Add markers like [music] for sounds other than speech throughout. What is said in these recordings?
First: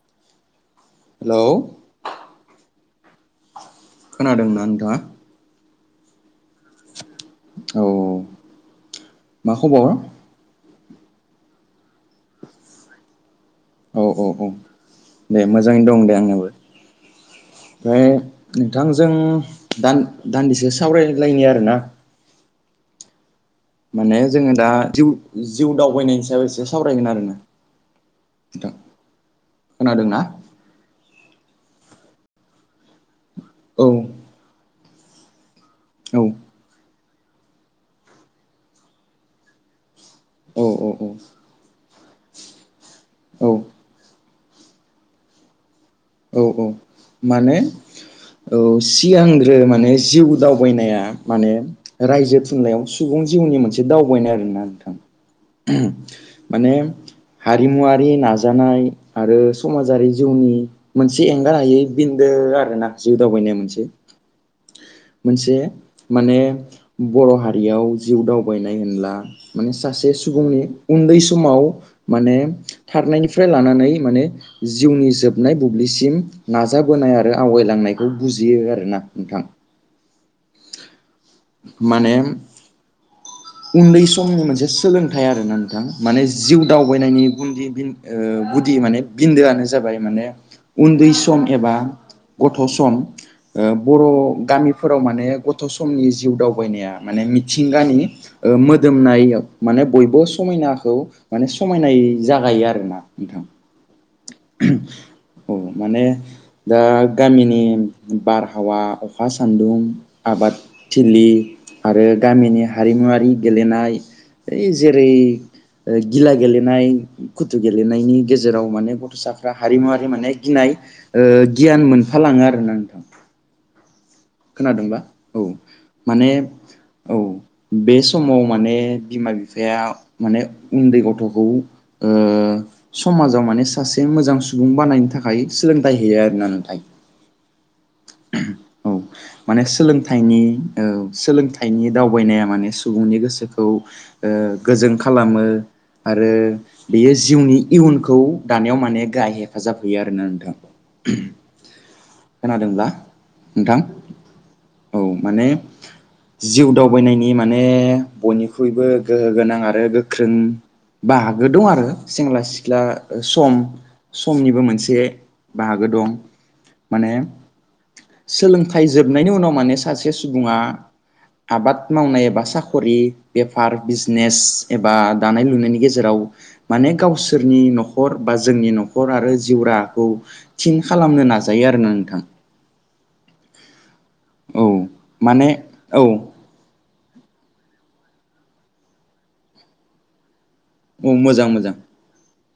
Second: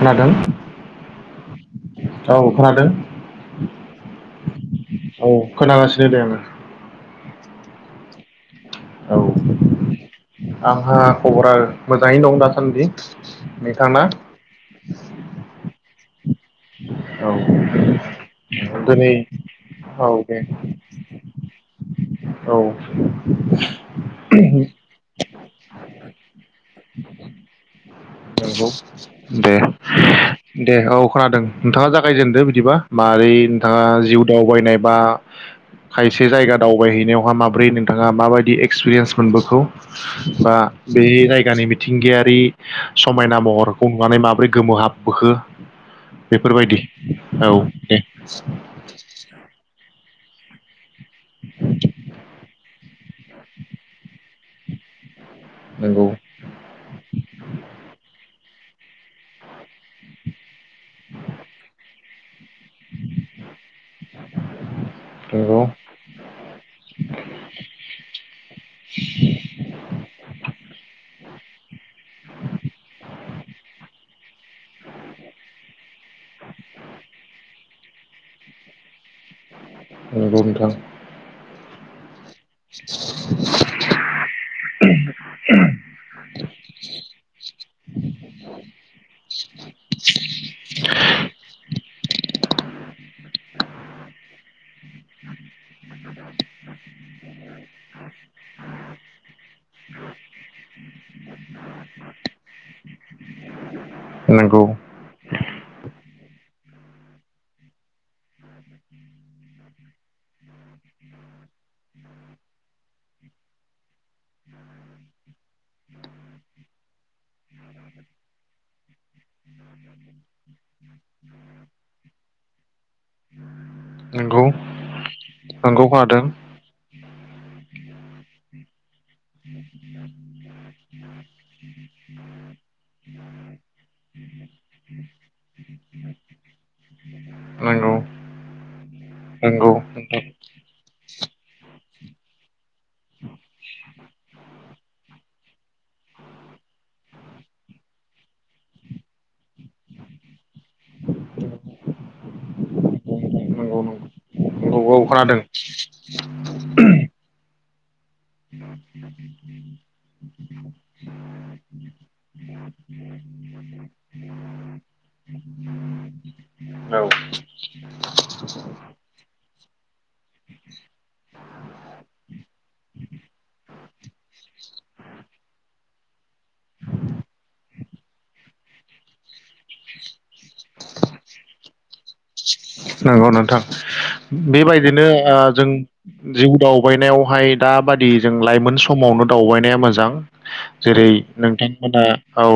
खोनादों हेलौ औ खोनादों। खोनादोंना नोंथाङा? औ खोनागासिनो दे आङो। औ औ। औ मा खबर? आंहा खबरा मोजाङैनो दं दासान्दि। नोंथांना औ औ औ दे मोजाङैनो दं दे आंनाबो। औ ओमफ्राय दिनै नोंथांजों दान औ दे दान्दिसे सावरायलायनि आरोना। औ। माने जोङो दा दिउ जिउ दावबायनायनि सायाव एसे सावरायगोन आरो ना। औ दे दे। औ खोनादों नोंथाङा जागायजेनदो बिदिबा मारै नोंथाङा औ जिउ दावबायनाय बा औ खायसे जायगा दाव बायहैनायावहा माब्रै नोंथाङा माबायदि एक्सपिरेन्स मोनबोखो बा औ बे औ जायगानि मिथिंगाया बि समायना औ महरखौ नुनानै माबोरै गोमोहाबबोखो औ औ बेफोरबायदि। औ माने दे ओ सिगांग्रो माने जिउ दावबायनाया माने रायजो थुनलाइयाव सुबुं जिउनि मोनसे दावबायनाय आरोना नोंथां। नंगौ माने हारिमुवारि ना जानाय आरो समाजारि जिउनि मोनसे एंगार हायै बिन्दो। आरोना जिउ दावबायनाय मोनसे मोनसे नंगौ माने बर' हारियाव जिउ दावबायनाय होनब्ला माने सासे सुबुंनि उन्दै समाव माने थारनायनिफ्राय लानानै माने जिउनि जोबनाय बुब्लिसिम नाज जाबोनाय आरो आवगायलांनाय खौ बुजियो आरोना। नोंथां औ [inaudible] औ। माने [inaudible] उन्दै समनि मोनसे सोलोंथाइ आरोना नोंथां माने जिउ दावबायनायनि गुनदि दिन ओ गुदि माने बिन्दोआनो जाबाय माने उन्दै सम एबा गथ' सम ओ बर' गामिफोराव माने गथ' समनि जिउ दावबायनाया माने मिथिंगानि ओ मोदोमनाय ओ माने बयबो समायनाखौ माने समायनायै जागायो आरोना नोंथां। नंगौ औ माने दा गामिनि बारहावा अखा सान्दुं आबादथिलि आरो गामिनि हारिमुवारि लेनाय ऐ जेरै ओ गिला गेलेनाय कुथु गेलेनायनि गेजेराव माने गथ'साफ्रा हारिमुवारि माने गिनाय ओ गियान मोनफाल लाङो आरोना नोंथां। [inaudible] खोनादोंबा औ नंगौ खोनादों माने औ बे समाव माने बिमा बिफ फाया माने उन्दै गथ'खौ ओ समाजाव माने सासे मोजां सुबुं बानायनो थाखाय सोलों होयो आरोना नोंथां। नंगौ। माने नंगौ नोंथां सोलोंथाइनि ओ सोलोंथाइनि दावबायनाया माने सुबुंनि गोसोखौ ओ गोजों खालामो आरो बेयो जिउनि इयुनखौ दानायाव माने गाहाय हेफाजाब होयो आरोना नोंथां खोनादोंब्ला? नोंथां नंगौ नंगौ। औ माने जिउ दावबायनायनि माने माने गोख्रों बाहागो दं आरो सेंग्रा सिख्ला सम समनिबो मोनसे बाहागो दं [inaudible] माने औ मोननायनि उनाव माने सासे सुबुङा आबाद मावनाय एबा साखरि बेफार बिजनेस एबा दानाय लुनायनि गेजेराव माने गावसोरनि नखर बा जोंनि नखर आरो जिउराहाखौ थिन खालामनो नाजायो आरो। आरोना नोंथां। नंगौ नोंथां। औ बेबायदिनो ओ माने जों औ जिउ दाव बायनायावहाय दाबादि जों लाइमोन समावनो दावबायनाया मोजां। जेरै औ मोजां मोजां नोंथांमोना औ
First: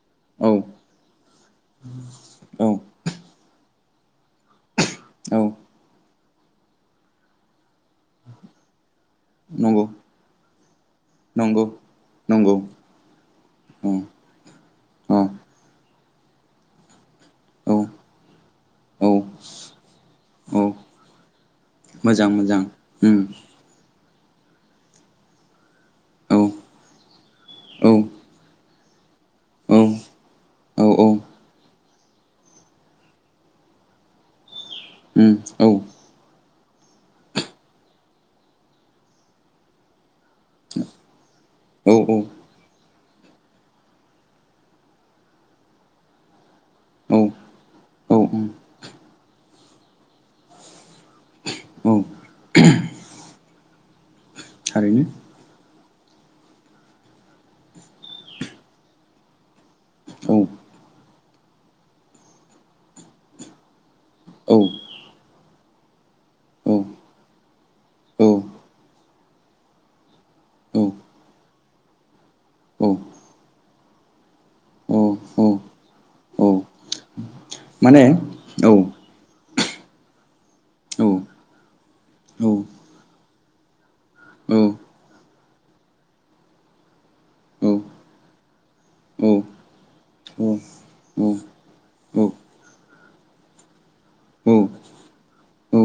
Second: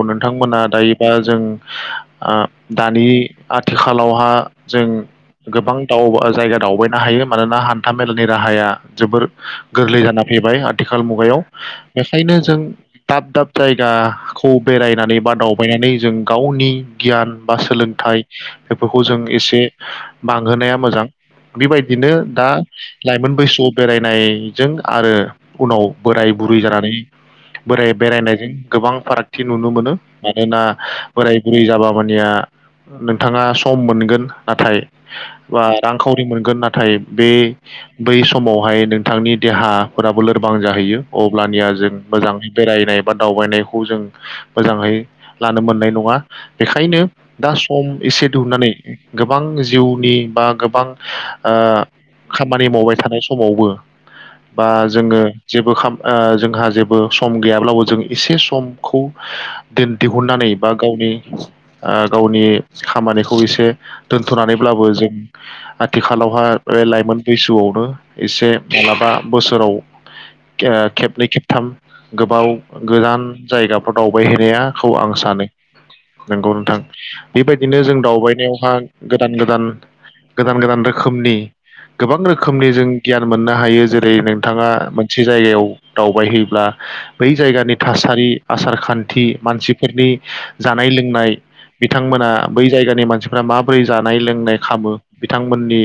औ नोंथांमोना दायोबा जों ओ औ दानि आ आथिखालावहा जों औ गोबां दावबा जायगा दावबायनो हायो मानोना हान्था मेलानि राहाया जोबोर नंगौ गोरलै जाना फैबाय आथिखाल मुगायाव नंगौ बेखायनो नंगौ जों दाब दाब औ जायगाखौ औ बेरायनानै बा दावबायनानै जों गावनि गियान बा औ सोलोंथाइ बेफोरखौ औ जों एसे औ बांहोनाया मोजां बेबायदिनो मोजां दा मोजां उम लाइमोन बैसोआव बे रायनायजों आरो उनाव बोराय औ बुरै जानानै औ बोराय बेरायनायजों गोबां फाराग थि नुनो औ मोनो मानोना औ औ बोराय बुरै जाबा होमबानिया नोंथाङा सम मोनगोन नाथाय उम बा औ रांखावरि मोनगोन नाथाय बे बै समावहाय नोंथांनि देहाफोराबो लोरबां जाहैयो। अब्लानिया औ जों मोजाङै बेरायनाय बा दावबायनायखौ जों मोजाङै लानो मोननाय नङा बेखायनो औ दा सम औ एसे उम दिहुननानै गोबां जिउनि बा गोबां औ खामानि मावबाय थानाय समावबो बा थारैनो जोङो जेबो जोंहा जेबो सम गैयाब्लाबो जों एसे समखौ औ दिहुननानै बा गावनि गावनि खामानिखौ एसे औ दोन्थनानैब्लाबो जों आथिखालावहा औ बे लाइमोन बैसोआवनो एसे माल्बाबा बोसोराव खेबनै खेबथाम गोबाव औ गोजान जायगाफ्राव दावबायहै नायखौ आं औ सानो। औ नोंगौ नोंथां। बेबायदिनो जों माने दावबायनायाव औ हा गोदान गोदान। गोदान गोदान औ रोखोमनि गोबां औ रोखोमनि जों गियान मोननो हायो जेरै औ नोंथाङा मोनसे जायगायाव दावबायहैयोब्ला बै औ जायगानि थासारि, आसार खान्थि, मानसिफोरनि औ जानाय लोंनाय, औ औ बिथांमोना बै जायगानि मानसि रा माबोरै जानाय लोंनाय खामो बिथांमोननि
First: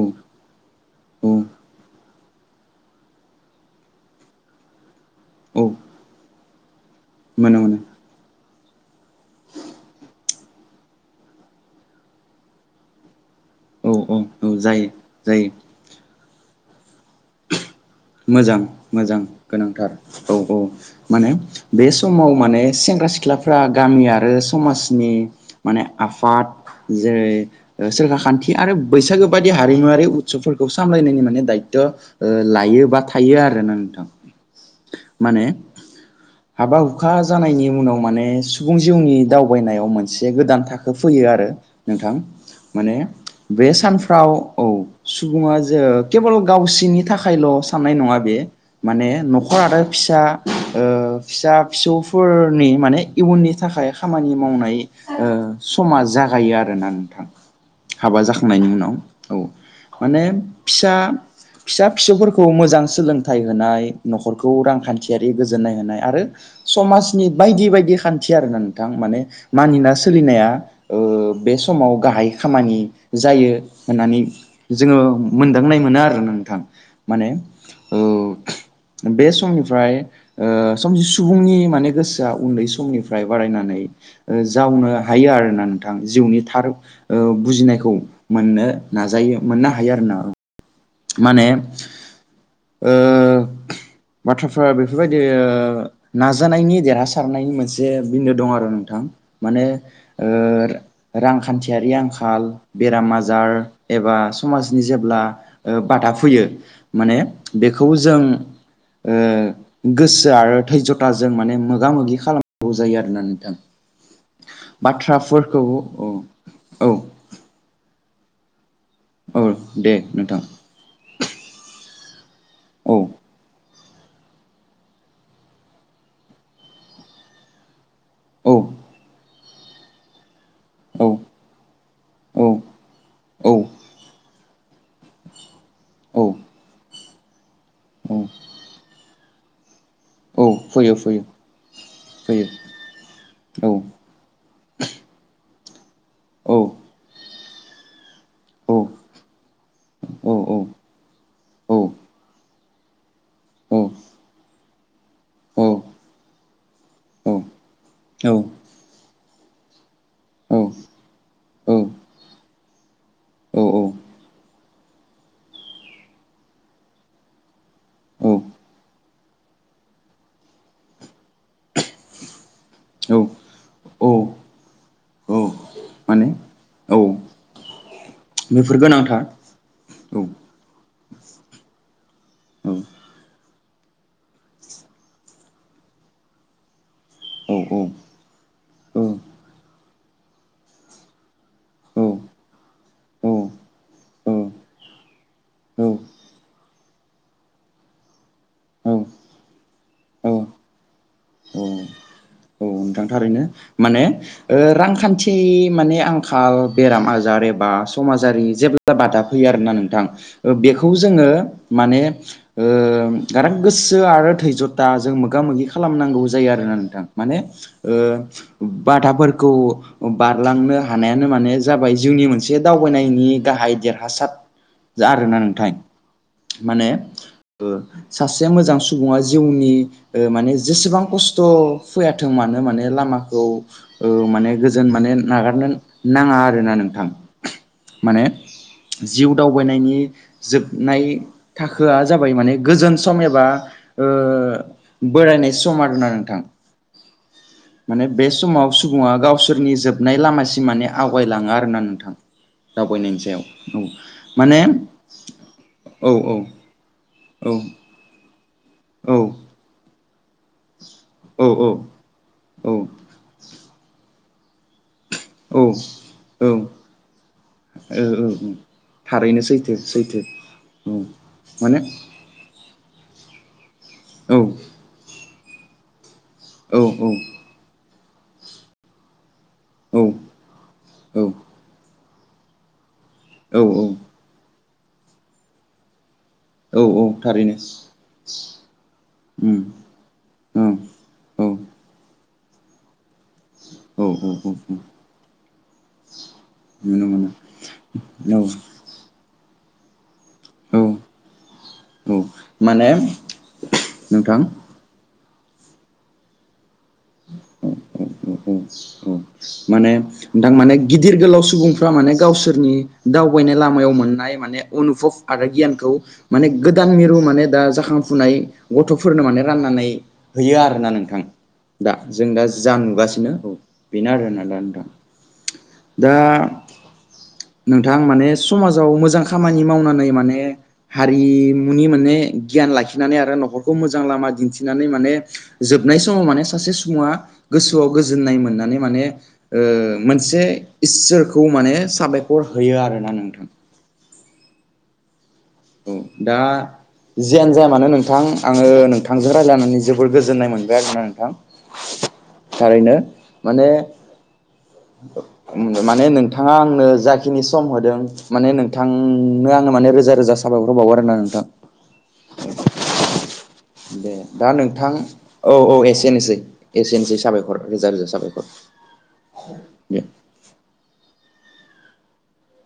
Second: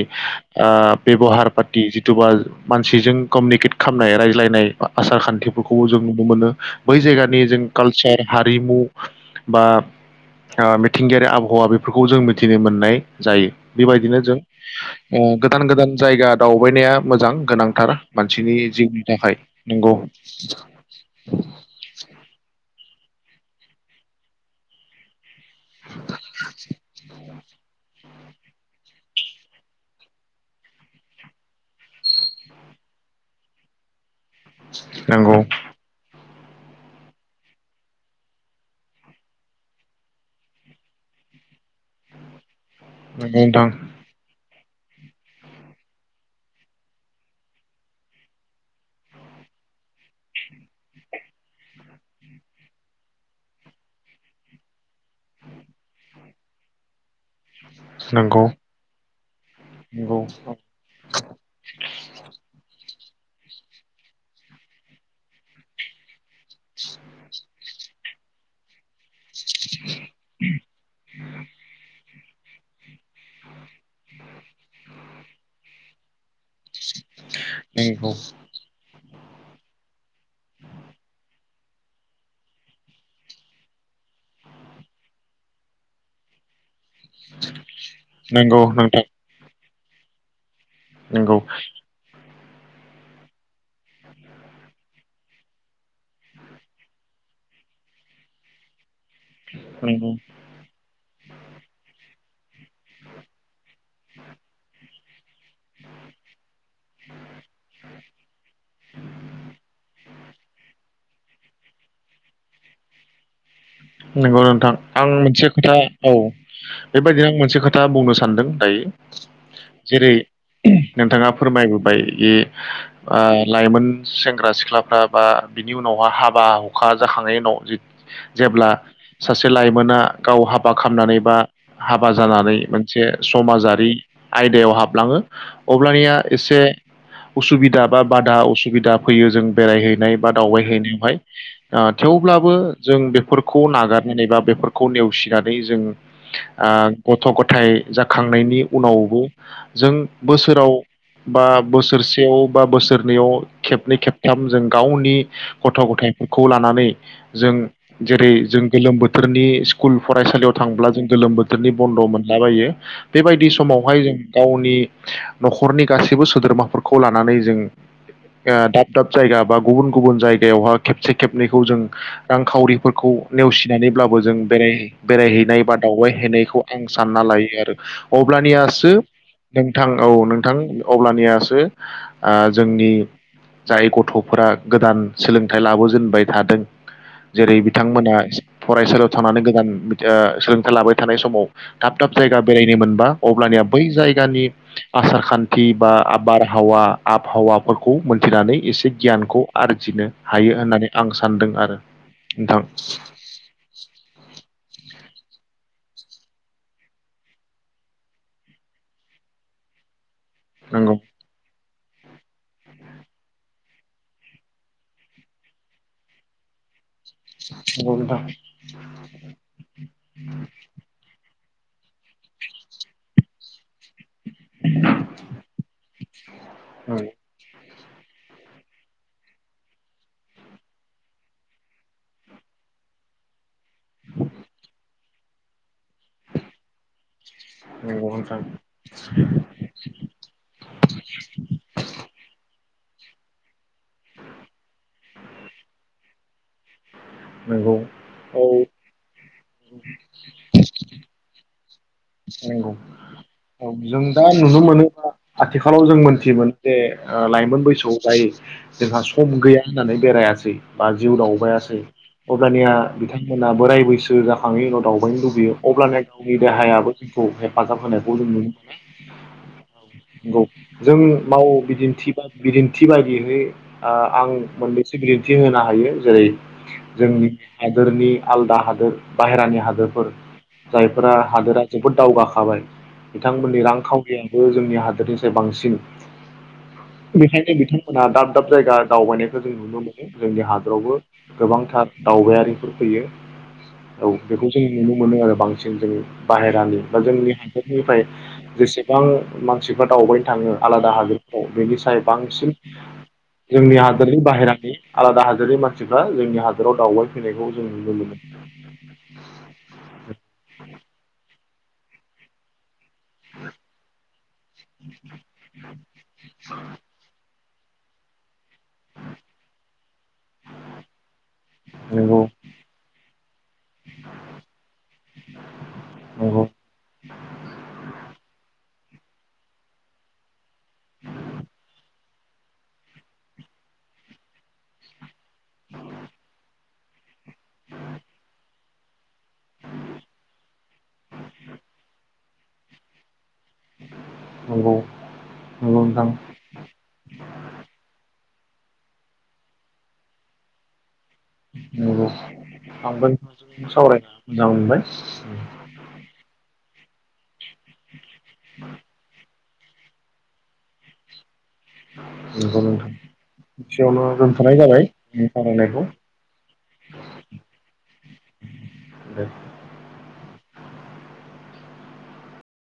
ओ बेब हार पाथि जिथुबा मानसिजों कमिउनिकेट खालामनाय रायज्लायनाय आसार औ खान्थिफोरखौबो जों नुनो मोनो बै जायगानि मोनो जों मोनो कालसार हारिमु बा मिथिंगायारि आबहावा बेफोरखौ जों मि थिनो मोननाय जायो औ बेबायदिनो जों औ जायो ओ जायो गोदान गोदान जायगा दावबायनाया मोजां गोनांथार। मानसिनि मोजां जिउनि मोजां थाखाय गोनांथार नंगौ औ औ माने बे समाव माने। सेंग्रा सिख्लाफ्रा गामि आरो समाजनि। माने आफाद जेरै सोरखा खान्थि आरो बैसागो बादि हारिमुवारि उत्सबफोरखौ सामलायनायनि माने दायथ ओ लायोबा। थायो आरोना नोंथां। नंगौ। माने हाबा हुखा जानायनि उनाव माने सुबुं जिउनि दावबायनायाव मोनसे गोदान थाखो फैयो आरो नोंथां। माने नंगौ नोंथां बे सानफ्राव। औ सुबुङा जे केबल गावसिनि थाखायल। हानाय नङा बे माने नखर आरो फिसा ओ फिसा फिसौफोरनि माने इयुननि थाखाय खामानि मावनाय ओ समा जागायो आरोना नोंथां। हाबा नंगौ जाखांनायनि उनाव औ नंगौ माने फिसा फिसा फिसौफोरखौ। मोजां सोलोंथाइ होनाय नखरखौ रांखान्थियारि गोजोननाय होनाय आरो समाजनि बायदि बायदि खान्थि आरोना नोंथां माने मानिना सोलिनाया ओ बे समाव गाहाय। खामानि जायो होननानै जोङो मोनदांनाय मोनो आरो नोंथां। माने नंगौ ओ। बे समनिफ्राय। ओ समजि सुबुंनि। माने गोसोआ उन्दै समनिफ्राय बारायनानै ओ जावनो हायो आरोना नोंथां जिउनि थार। ओ बुजिनायखौ नंगौ मोननो नोंथां नाजायो मोनना। हायो आरो ना नंगौ माने ओ बाथ्राफ्रा बेफोरबायदि ओ नाजानायनि देरहासारनायनि मोनसे बिन्दो दं आरो नोंथां। माने नंगौ ओर रांखान्थियारि आंखाल बेराम आजार। एबा समाजनि जे ब्ला। बेखौ जों [unintelligible] जों माने मोगा मोगि खालामगौ जायो आरोना नोंथां। नंगौ नोंथां आं मोनसे खोथा औ औ बेबायदिनो आं मोनसे खोथा बुंनो सानदों दायो। औ दे जेरै नोंथां नोंथाङा फोरमायबोबाय। ए। औ बा लाइमोन। सेंग्रा सिख्लाफ्रा बा बिनि उनावहा हाबा हुखा जाखांनायनि उनाव औ जेब्ला सासे लाइमोना गाव हाबा औ खालामनानै बा हाबा जानानै मोनसे औ समाजारि आयदायाव हाबलाङो अब्लानिया औ एसे उसुबिदा बा औ बादा उसुबिदा फैयो जों बेरायहैनाय बा औ फैयो दावबायहैनायावहाय फैयो ओ फैयो थेवब्लाबो जों बे औ खौ नागारनो नेबा बे फोरखौ नेवसिनानै जों औ आ गथ' गथायाइ जाखांनायनि औ उनावबो जों औ बोसोराव बा औ बोसोरसेयाव बा बोसोरनैयाव औ खेबनै खेबथाम जों गावनि औ गथ' गथायाइफोरखौ लानानै जों जेरै जों गोलोम बो थोरनि स्कुल फरायसालियाव थांब्ला जों गोलोम बोथोरनि बन्द मोनलाबायो बेबायदि समावहाय जों गावनि नखरनि गासैबो सोद्रोमाफोरखौ लानानै जों ओ दाब दाब जायगा बा गुबुन गुबुन जायगायावहा खेबसे खेबनैखौ जों रांखावरि फोरखौ नेवसिनानैब्लाबो जों औ बेराय-बेरायहैनाय बा माने दावबायहैनायखौ आं औ सानना लायो आरो बेफोर अब्लानियासो गोनांथार नोंथां औ नोंथां अब्लानियासो आ औ जोंनि जाय गथ'फोरा गोदान सोलोंथाइ लाबोजेनबाय थादों औ जेरै बिथांमोना औ फरायसालियाव थांनानै आ गोदान सोलोंथाइ लाबाय थानाय समाव थाब थाब जायगा औ बेरायनो मोनबा अब्लानिया बै जायगानि आसार खान्थि बा आबारहावा आबहावाफोरखौ मोनथिनानै एसे औ गियानखौ आरजिनो औ हायो होननानै आं सानदों आरो नोंथां नों थां थारैनो माने रांखान्थि गासै माने आंखाल बेराम आजार एबा समाजारि जेब्ला बादा फैयो आरोना नोंथां बेखौ नंगौ जोङो माने ओ गारां गोसो आरो धैजथा जों मोगा मोगि खालामनांगौ जायो आरोना नोंथां माने ओ नंगौ नोंथां बाधाफोरखौ बारलांनो हानायानो माने जाबाय जिउनि मोनसे दावबायनायनि गाहाय देर हासार आरोना नोंथां माने नंगौ ओ सासे मोजां सुबुङा जिउनि माने जेसेबां खस्थ' फैयाथों मानो माने लामाखौ ओ माने गोजोन माने नागारनो नाङा आरोना नोंथां नंगौ माने नोंथां जिउ दावबायनायनि जोबनाय थाखोआ जाबाय माने गोजोन सम एबा ओ बोरायनाय सम आरोना नोंथां नंगौ माने बे औ समाव सुबुङा गाव गावसोरनि जोबनाय लामासिम माने आवगायलाङो आरो ना नोंगौ औ जों दा माने नुनो मोनोबा आथिखालाव जों औ औ मोनथियोमोन जे औ लाइमोन बैसोआव जाय जोंहा सम गैया होननानै बेरायाखै जै बा जिउ औ दावबायासै औ अब्लानिया बिथांमोना बोराय बैसो जो जाखाङो दावबायनो लुबैयो औ अब्लानो गावनि ओ देहायाबो खौ हेफाजाब होनायखौ जों नुनो ओ थारैनो सैथो सैथो मोनो नंगौ जों औ माव माने बिदिन्थि बा बिदिन थिबायदिहै ओ आं औ मोनैसो बि थि होनो हायो जेरै औ जोंनि हादोरनि आलदा हादोर बाहेरानि औ हादोरफोर जायफोरा हादोरा बद दावगाखाबाय। औ बिथांमोननि रांखावरियबो जोंनि हादोरनिफ्राय बांसिन औ औ थारैनो बेखायनो बिथांमोना दाब दाब जायगा दावबायनायखौ जों उम नुनो मोनो जोंनि औ हादरावबो औ गोबांथार दावबायारि बेफोर फैयो। औ बेखौ जों नुनो मोनो आरो बांसिन जों बाहेरानि बा नुनो जोंनि मोनो हादरनिफ्राय औ जेसेबां मा सिफोर दावबायनो थाङो आलादा औ हादोरफ्राव बेनि सायाव औ बांसिन माने जोंनि हादोरनि नोंथां बाहेरानि आलादा हादो जेरै मानसिफ्रा जोंनि हा [unintelligible] माने नोंथां माने गिदिर गोलाव स सुबुंफ्रा माने गावसोरनि दावबायनाय लामायाव मोननाय माने अनुभब आरो गियानखौ माने गोदान मिरु माने दा जाखांफुनाय गथ'फोरनो माने राननानै हैयो आरोना नोंथां। दा जों दा जा नुगासिनो औ बेनो आरो होनना दा नोंथां दा मोनो नंगौ नोंथां माने समाज जाव गाव मोजां खामानि मावनानै माने हारिमुनि माने गियान लाखिनानै आरो न'खरखौ मोजां लामा दिन्थिनानै माने जोबनाय समाव माने सासे सुबुङा गोसोआव गोजोननाय मोननानै माने ओ मोनसे इसोरखौ माने साबायखर होयो आरोना नोंथां। नंगौ। नंगौ औ नोंथां दा जियानो जाया मानो नोंथां आङो नोंथांजों रायज्लायनानै जोबद गोजोननाय मोनबाय आरो नों थां नंगौ थारैनो आंबो माने नोंथांजों सावरायना मोजां मोनबाय माने नोंथाङा आं ओ जाख खिनि सम होदों माने नोंथां नो आङो माने रोजा रोजा सा बायखर बावहरो आरोना नोंथां नंगौ नोंथां एसेयावनो दे दा दोनथ'नाय जाबाय नोंथां आंनि औ औ सावरायनायखौ एसे एनोसै एसे एनोसै साबायखर रोजा रोजा दे साबायखर दे